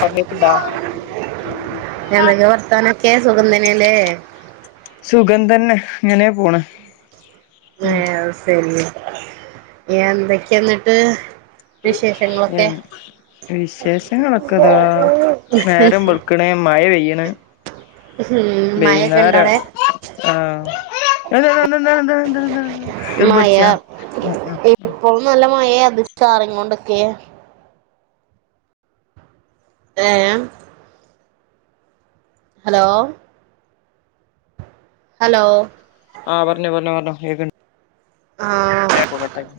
പറഞ്ഞേക്ക്ണ്ടാ [unintelligible] എന്തൊക്കെ വർത്താനൊക്കെ സുഗന്ധനല്ലേ സുഗന്തന്നെ ഇങ്ങനേ പോണ് ഏഹ് അഹ് സെരി എന്തൊക്കെന്ന്ട്ട് എ വിശേഷങ്ങളൊക്കെതാ നേരം വെൾ ക്ക്ണ് മഴ പെയ്യ്ണ് ഉ ഹും മഴൊക്കെ ഇണ്ടോടെ ആഹ് എന്താ ന്താ ന്താ ന്താണ് ന്താണ് ന്താണ് ന്താണ് എർമ്പ് മഴ കടിച്ചാ അഹ് ആഹ് ആഹ് ഇപ്പോൾ നല്ല മഴേ അതോ ച്ചാറിങ്ങോണ്ട്ക്കേ [unintelligible] ഹലോ ഹലോ ആഹ് പറഞ്ഞോ പറഞ്ഞോ പറഞ്ഞോ കേക്കൻ ഏഹ് ഇപ്പൊ കട്ടായി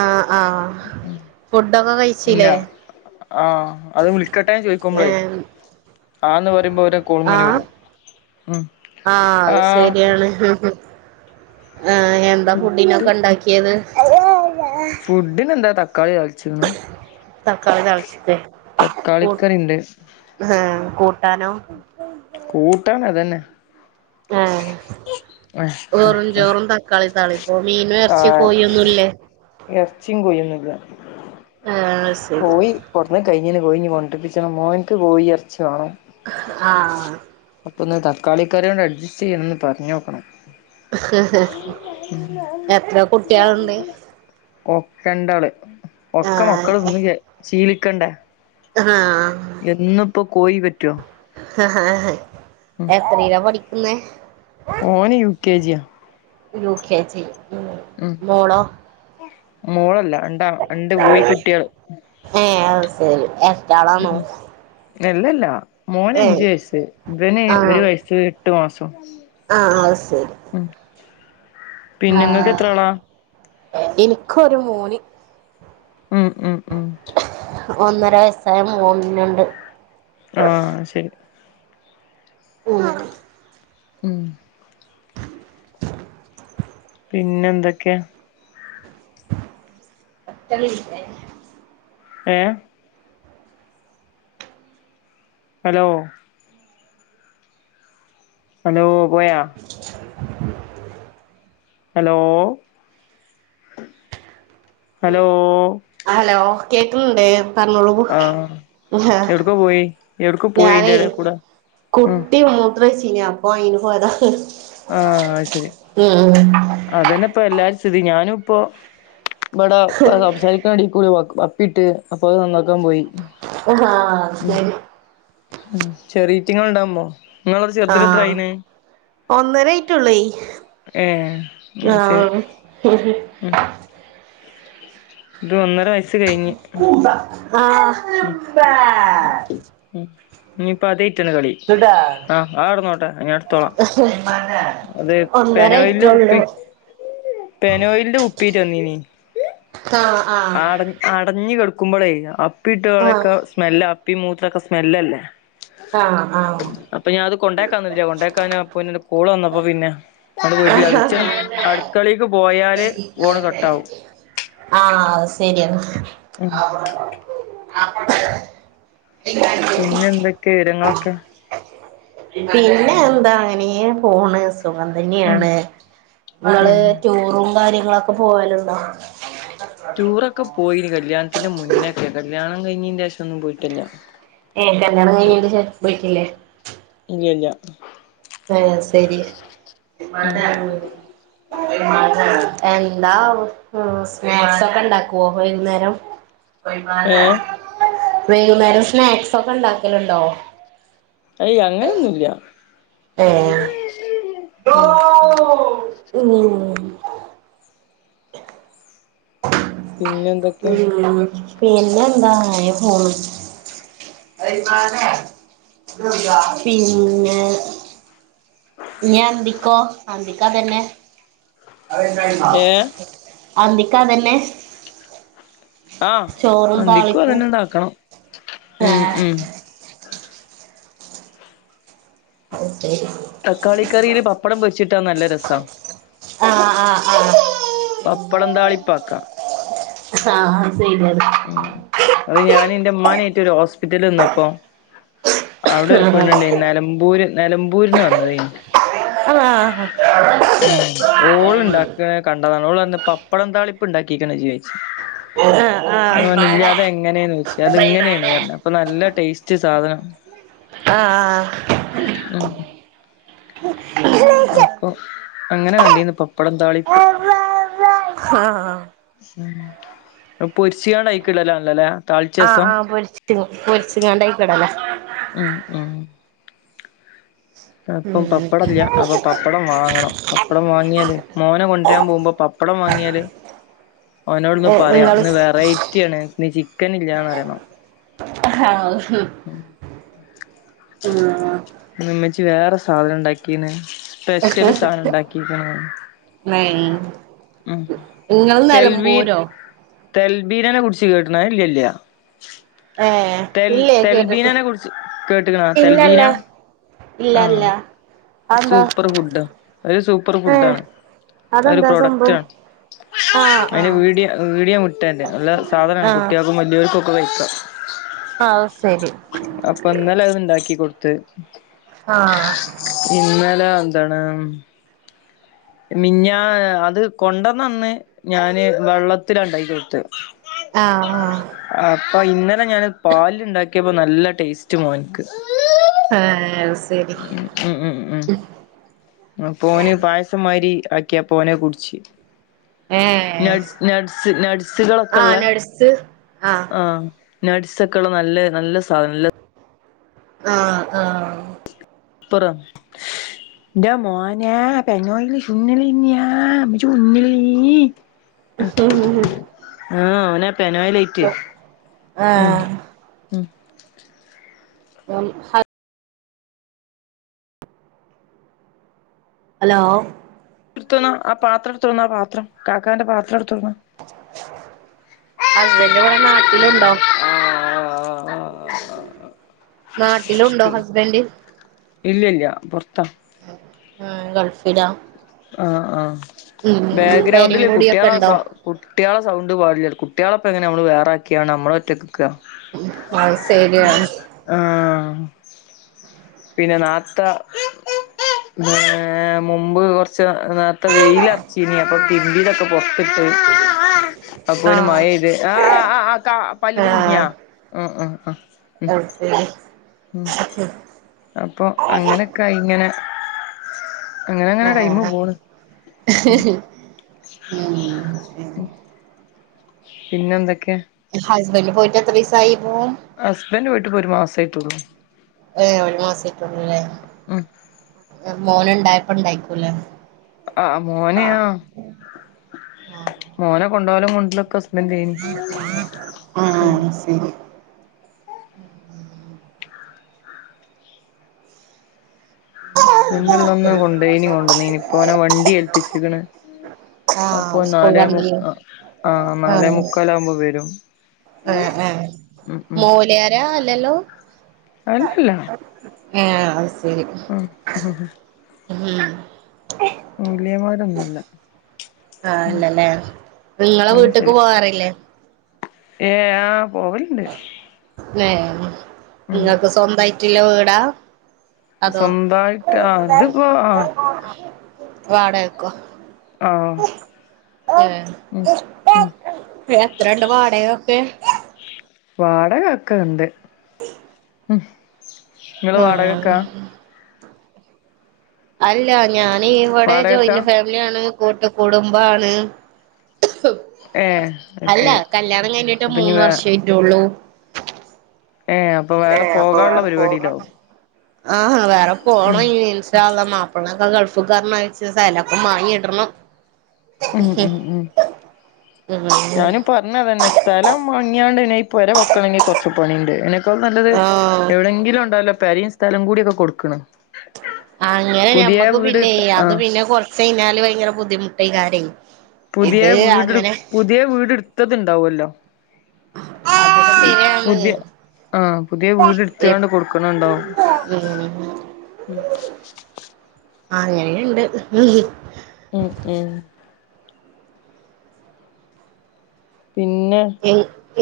ആഹ് ആഹ് ഫുഡൊക്കെ പിന്നെ കഴിച്ചിലേ ആഹ് അത് വിളിക്കട്ടെന്ന് ഏ ചോയ്ക്കുമ്പളേ ആന്ന് പറയുമ്പോ അവരെ കോളിങ്ങനെ വരും ഉം ആഹ് അത് ശരിയാണ് ഏഹ് എന്താ ഫുഡ് ഫുഡിനൊക്കെ ഉണ്ടാക്കി ക്കിയത് ഫുഡിന് എന്താ തക്കാളി താളിച്ച്ക്കണ് തക്കാളി താളിച്ചിട്ടേ കൂ തക്കാളിക്കറിണ്ട് ആഹ് കൂട്ടാനോ കൂട്ടാൻ അതന്നെ ആഹ് ആഹ് ആഹ് വെറും ആഹ് ചോറും തക്കാളി താളിപ്പും മീനും എറച്ചീം കോയി ഒന്നുല്ലേ എറച്ചീം കൊയൊന്നുല്ല ആഹ് അത് ശരി കോയി കൊടുന്ന് കഴിഞ്ഞാല് കോഴി ഇനി കൊണ്ടിപ്പിച്ചണം മോനിക്ക് കോഴി എറച്ചി വേണം ആഹ് അപ്പൊ ഇന്ന് തക്കാളി കറി കൊണ്ട് അഡ്ജസ്റ്റ് ചെയ്യണംന്ന് പറഞ്ഞോക്കണം എത്ര കുട്ടികളുണ്ട് അ ഒക്കെണ്ടാള് ഒക്കെ മക്കള് ആഹ് തിന്ന് [unintelligible] ശീലിക്കണ്ടേ ആഹ് എന്നും ഇപ്പോ കോയി പറ്റോ ഉം എത്രേലാ പഠിക്കുന്നേ ഓന് യു കെ ജി യാ യു കെ ജി ഉം മോളോ മോളല്ല [unintelligible] [unintelligible] രണ്ട് ബോയ് കുട്ട്യള് ഏഹ് അത് ശരി ഉം എരട്ടാളാണോ നെല്ലല്ലാ മോന് അഞ്ചു ഏഹ് വയസ്സ് ഇവന് ആഹ് ഒരു വയസ് എട്ടു മാസം ആഹ് അത് ശരി മ്ഹ് ആഹ് എനിക്കൊരു മോന് ഉം ഉം മ്ഹ് ഒന്നര വയസ്സായ മോനുണ്ട് ആഹ് ശരി [unintelligible] ഉം പിന്നെ എന്തൊക്കെയാ [unintelligible] ഏഹ് ഹലോ ഹലോ പോയാ ഹലോ ഹലോ ഹലോ കേക്കുന്നുണ്ട് പറഞ്ഞോളു ആഹ് എവിടക്കോ പോയി എവിടക്കോ പോയി അയിന്റെ ഞാനേ എടെ കൂടെ ഉം കുട്ടി മൂത്രോഴിച്ചീന് അപ്പൊ അയിന് പോയതാ ആഹ് അത് ശരി ഉം ആഹ് അത് തന്നെ ഇപ്പ എല്ലാരേം സ്ഥിതി ഞാനും ഇപ്പോ ഇവിടെ സംസാരിക്കണ എടീക്കുടെ അപ്പിട്ട് അപ്പൊ അത് നന്നാക്കാൻ പോയി. ആഹ് ശരി ചെറിയീറ്റങ്ങ ഉണ്ടാവുമ്പോ നിങ്ങളടെ ചെർതിന് എത്രായിണ്? ഒന്നരായിട്ടുളേ ഏഹ് അത് ശരി ആഹ് ഉം ഇത് ഒന്നര വയസ്സ് കഴിഞ്ഞ് ആഹ് ഉം ആ [unintelligible] ഉം ഇഞ്ഞിപ്പം അതെറ്റ്ള്ള കളി. ആഹ് അടെന്നോട്ടെ അത് ഞാൻ എടുത്തോളാം അത് പെനോയിലിന്റെ ഒന്നരായിട്ടുള്ളൂ കുപ്പി [unintelligible] പെനോയിലിന്റെ കു കുപ്പിയേറ്റ് വന്നിനി ആഹ് ആഹ് അട അടഞ്ഞ് കടക്കുമ്പോഴേ അപ്പി ആഹ് ഇട്ടുകളൊക്കെ സ്മെല് അപ്പി മൂത്രൊക്കെ സ്മെല്ലല്ലേ? ആഹ് ആഹ് ഇപ്പംഞാനത് കൊണ്ടാക്കാനിന്ന്ട്ടില്ല കൊണ്ടാക്കാന് അപ്പോന് കോൾവന്നപ്പോ പിന്നെ ഇങ്ങള വീട്ടില കിച്ചൻ ആഹ് അടുക്കളിക്ക് പോയാല് ഫോണ് കട്ടാവും. ആഹ് അത് ശെരിയെന്നാ ഉം ആപ്പ [unintelligible] പിന്നെ എന്തൊക്കെ വിവരങ്ങളൊക്കെ പിന്നെ എന്താ അങ്ങനെപോണ് സുഖ ഉം അതന്നെയാണ്. നിങ്ങള് ഉം ടൂറും കാര്യങ്ങളൊക്കെ പോവലുണ്ടോ? ടൂറൊക്കെ പോയിന് കല്യാണത്തിന്റെ മുന്നേക്ക കല്യാണം കഴിഞ്ഞിന്റെശേഷം ഒന്നും പോയിട്ടല്ല. ഏ കല്യാണം കഴിഞ്ഞെന്റെശേഷം പോയില്ലേ? ഇല്ല്യ ഇല്ല്യ ആഹ് ശരിയ ഉം എന്താ സ്നാക്സ് ഒക്കെ ഉണ്ടാകോ വൈകുന്നേരം ഏ വേകുന്നേരം സ്നാക്സ് ഒക്കെ ഉണ്ടാക്കലുണ്ടോ? അയ്അങ്ങനൊന്നുല്ല. ഏ ഉം ഉ [unintelligible] [unintelligible] പിന്നെ എന്തൊക്കെ ഉം പിന്നെന്താ? അങ്ങനപോണ് പിന്നെ പിന്നെ അന്തിക്കോ അന്തിക്കാതെന്നെ? ഏ അന്തിക്കത്തന്നെ ആഹ് അന്തിക്കും താളിപ്പും അതന്നെണ്ട് ആക്കണം ആ ഉം ഉം അഓതെ [unintelligible] തക്കാളിക്കറിയില് പപ്പടം പൊരിച്ചിട്ടാ നല്ല രസാ. ആഹ് ആഹ് ആഹ് പപ്പടം താളിപ്പാക്കാം. ആഹ ശരി [unintelligible] ഉം അത് ഞാന് ഇന്റെമ്മാനെറ്റ് ഒരു ഹോസ്പിറ്റല് നിന്നപ്പൊ അവിടെ ഒരു ആ പെണ്ണണ്ടേനി നിലമ്പൂര് നിലമ്പൂര്ന്ന് വന്നതേനി. ആഹ് ആഹ് ഉം ഓള് ഇണ്ടാക്ക കണ്ടതാണ് ഓൾ പപ്പടം താളിപ്പ് ഉണ്ടാക്കിക്കണ ഇജ്ജ് ചോയിച്ച് ഞാൻ പറഞ് ഇല്ല അതെങ്ങനെ ചോയിച്ച് അത് ഇങ്ങനെണ്പറഞ്ഞ അ അപ്പൊ നല്ല ടേസ്റ്റ് സാധനം. ആഹ് ഉം [unintelligible] അപ്പൊ അങ്ങനെ കണ്ടിന്ന് പപ്പടം താളിപ്പ് ആഹ ഉ പൊരിശികാണ്യിക്കുള്ളല്ലാ ആല്ലല്ലേ ആ ആ പൊരിച്ച്ങ്ങാണ്ടയിക്കടല്ലേ? ഉം ആ ഇപ്പം പപ്പടംല്ല അപ്പൊ പപ്പടം വാങ്ങണം പപ്പടം വാങ്ങിയാല് മോനെ കൊണ്ടുവരാൻ പോക്പോ പപ്പടം വാങ്ങിയാല് ഓനോട്‌ ഇന്ന് പറയാ നിങ്ങള് ഇന്ന് വെറൈറ്റി ആണ് ഇ ചിക്കൻ ഇല്ലന്ന് അറിയണോ ആഹ ഉ മ്മച്ച് വേറെ സാധനം ഉണ്ടാക്കീന് സ്പെഷ്യല് സാധനം ഉണ്ടാക്കിരിക്കണാണ് [unintelligible] ഉ ഇങ്ങള് തെൽബീൻ നിലമ്പൂരോ തെൽബീനനെ കുടിച്ച് കേട്ടണ ഇല്ല ഇല്ല [unintelligible] തെൽ കേട്ടിട്ട് തെൽബീനനെ കുറിച്ച് കേട്ടക്കണ തെൽബീന ഇല്ലല്ല ഇല്ല ഇല്ല ആഹ് അതെന്താ സൂപ്പർ ഫുഡ ഒരു സൂപ്പർ ഏ ഫുഡാണ് ആ ഒരു അതെന്താ പ്രൊഡക്റ്റ് സംഭവം ആണ്. ആ ആ അതി വീടിയ വീടിയ മുട്ടറെ നല്ല സാധനണ് ആ കുട്ടിയാക്കുമ ഇവർക്കൊക്കെ വയ്ക്കാം ആ ശരി അപ്പൊ എന്നാല അത് ഉണ്ടാക്കി കൊടുത്ത് ആഹ ഇന്നലെ എന്താണ് മിഞ്ഞ അത് കൊണ്ടന്നന്ന് ഞാന് വെള്ളത്തില ഉണ്ടാക്ക കൊടുത്ത് ആഹ ആഹ് അപ്പൊ ഇന്നലെ ഞാൻ പാല് ഉണ്ടാക്കിയപ്പോ നല്ല ടേസ്റ്റ് മോനിക്ക് ആഹ ശരി ഉം ഉം ഉം പോന് പായസം മാരി ആക്കിയാ പോനെ കുടിച്ച് ഏ ന ന്സുകളൾൊക്കെ ആ ഉള്ളേ നഴ്സ് ആ ആഹ നട്സ്ക്കെയുള്ള നല്ല നല്ല സാധനം നല്ല ആഹ ആഹ പുറം എന്താ മോനാ പെനോല ചുന്നലന്നയാ ചുന്നിലീ ആഹ ഓനപ്പനോ ലേറ്റ് ഉ ഉം ഉം ഹലോ തിർത്തന്ന ആ പാത്രം എടുത്തോന്ന ആ പാത്രം കാക്കാന്റെ പാത്രം എടുത്തർന്ന ഹസ്ബൻറ് ഇവിടെ നാട്ടിലുണ്ടോ ഓ നാട്ടിലുണ്ടോ ഹസ്ബൻഡ് ഇല്ലല്ല പുറത്താ ഗൾഫടാ ആ ആഹ പേരും ബാക്ക്ഗ്രൗണ്ടില് കൂടിയൊക്കെ കുട്ടികളാ ഉണ്ടോ സ കുട്ടികളെ സൗണ്ട് പാടില്ല കുട്ടികളെപ്പപ്പോ എങ്ങനെ നമ്മള് വേറാക്കിയാണ് നമ്മളെ ഒറ്റക്കക്കുക [unintelligible] ശരിയാണ് ആ പിന്നെ നാത്ത മുമ്പ് കുറ ച്ച നേർത്ത വെയിലറച്ചീനി അപ്പൊ തിർമ്പെതൊക്കെ പൊറത്തിട്ട് അപ്പൊരു ആഹ് മഴയ്ത് ആ ആ പല്ലുമ്മെ കുടിങ്ങയാ ഉ ഉ ആ ഉം [unintelligible] തെതും ഉം അപ്പൊ അങ്ങനെക്കാഴിങ്ങനെ അങ്ങനെങ്ങനെ ടൈമ് ആഹ് പോണ് ഉം ഉം പിന്നെന്തെക്കെ? ഹസ്ബെൻഡ് പോയിട്ടെത്രീസായിപ്പൊ? ഹസ്ബൻഡറ് പോയിട്ട്പ്പൊരു മാസായിട്ടൊള്ളൂ ഏഹേ ഒരു മാസായിട്ടൊളൂലെ? മ് മോനുണ്ടായപ്പോ ണ്ടായിക്കൂല്ലാ ആഹ മോനെയാ ആഹ് മോനെ കൊണ്ടൊകലും കൊണ്ടര്ലൊക്ക ഹസ്ബന്റേനി ഉം [inaudible] ഹസ്ബന്റ്ള്ളന്ന് കൊണ്ടെയിനി കൊണ്ടന്നീനി ഇപ്പോനെ വണ്ടി ഏൽപ്പിച്ചിക്ണ് അപ്പൊ ആഹ് സ്കൂൾ നാലേ മു വണ്ടിയോ ആഹാ നാലേ മുക്കാലാവുമ്പോ വെരും ഏഹേ എഹേ മോല്യാരാ അല്ലല്ലോ? അല്ലല്ല ഏഹെ അഹ്സെരി ഉം ഉം മൊലിയാമാരൊന്നൊല്ല ആഹ് അല്ലലെ ഇങ്ങളെ വീട്ട്ക്ക് പോവാറില്ലേ? ഏഹ് ആഹാ പോവല്ണ്ട് ഏഹേ ഇങ്ങക്ക് സ്വന്തയിട്ടില്ലെ വീടാ? അതോ സ്വന്തായിട്ട് ആ ഇതിപ്പോ ആ വാടകക്കോ? ആഹാ ഏഹ് ഉം ഉം എത്രെണ്ട് വാടകക്കെ? വാടകക്കെണ്ട് [inaudible] ഉം ഇങ്ങള് ആഹ് വാടകെക്കാ? അല്ല ഞാനീ ഇവടെ വാടകക്കാ ജോയിൻ്റ് ഫാമിലി യാണ് കൂട്ടു കുടുംബാണ് ഏ അത് അല്ല ശരി കല്ല്യാണം കഴിഞ്ഞിട്ട് അപ്പൊ ഇനി മൂന്ന് വേ വർഷേയായിട്ടൊള്ളൂ ഏഹേ അപ്പൊ വേറെ പോകാള്ളെ പരിവാടിയിലാവും ആഹ വേറെ പോണൈഞ് ഇൻഷാഅല്ലാഹ് മാപ്പ ൾനൊക്കെ ഗൾഫ്ക്കർഞേച്ച് സ്ഥലൊക്കെ മാങ്ങിടണം ഉം ഉം ഉം ഉം ഞാനുപ്പൊ പറഞ്ഞതെന്നെ സ്ഥലം മാങ്ങിയാണ്ട് പിനെ പൊര വെക്കണങ്കി കൊറച്ച് പണിണ്ട് ഇപ്പൊ നല്ലത് ആഹ് എവിടെങ്കിലുണ്ടാവല്ലോ പെരിം സ്ഥലുകൂടിയൊക്കെ കൊട്ക്ണെ അങ്ങനെ ഞമ്മക്ക് പിന്നെ അത് ആ പിന്നെ കൊറച്ചയ്ഞ്ഞാല് ഭയങ്കര ബുദ്ധിമുട്ടൈകാരെ പുതിയ വീട് പുതിയ വീട്‌ട്ത്തത്ണ്ടാവല്ലോ? അത് പുതി ആഹാ പുതിയ വീടെട്ത്താണ്ട് കൊട്ക്ക്ണെണ്ടാവും ഉം മ് ആഹാ അങ്ങനീണ്ട് മ് മ് പിന്നെ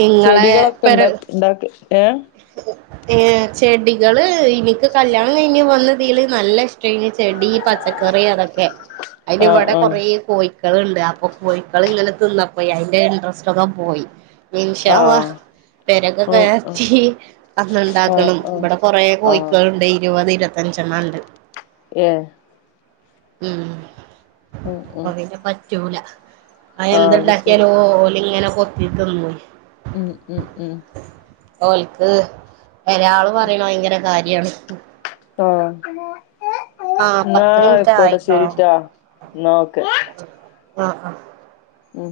ഇങ്ങളെ ചെടികളൊക്കെണ്ടോ? ഇണ്ടാക്ക ഏഹേ ഏഹേ ചെടികള് ഇനിക്ക് കല്യാണം കഴിഞ്ഞ് വന്നതില് നല്ല ഇഷ് ട്ടേനി ചെടി, പച്ചക്കറി, അതൊക്കെ അയിന് വടെ ആഹ് കൊറെ കോഴക്കള്ണ്ട് അപ്പൊ കോഴക്കള്ങ്ങനെ തിന്നപ്പോ അയിന്റെ ഇൻട്രസ്റ്റൊക്കെ പോയി ഇൻഷാഅള്ളാ ആഹ് ആഹ് പെരക്കെ കെ ഉം ഉം ങ്കി ആഹ് അന്ന്ണ്ടാക്കണം ആഹ് ഇബടെ കൊറേ ആഹ് കോഴിക്കള്ണ്ടേ ഇരുവത് ഇരുപത്തഞ്ചെണ്ണെണ്ട് ഏഹ് ഉം ഉം ഉം [unintelligible] പറ്റൂല അ ആഹ് അത് ശരി എന്തുണ്ടാക്കിയാലും ഓല് ഇങ്ങനെ കൊത്തിത്തിന്നും ഉം ഉം ഉം ഓൽക്ക് എരാള് പറയണ ഭയങ്കര കാര്യാണ് ട്ടോ ആഹ് ന്നാ പത്ത് മിനിറ്റ് ആയ്ക്കോട്ടെ ആയിട്ടോ ശരിട്ടോ എന്നാ ഓക്കെ ആഹ് ആഹ് ഉം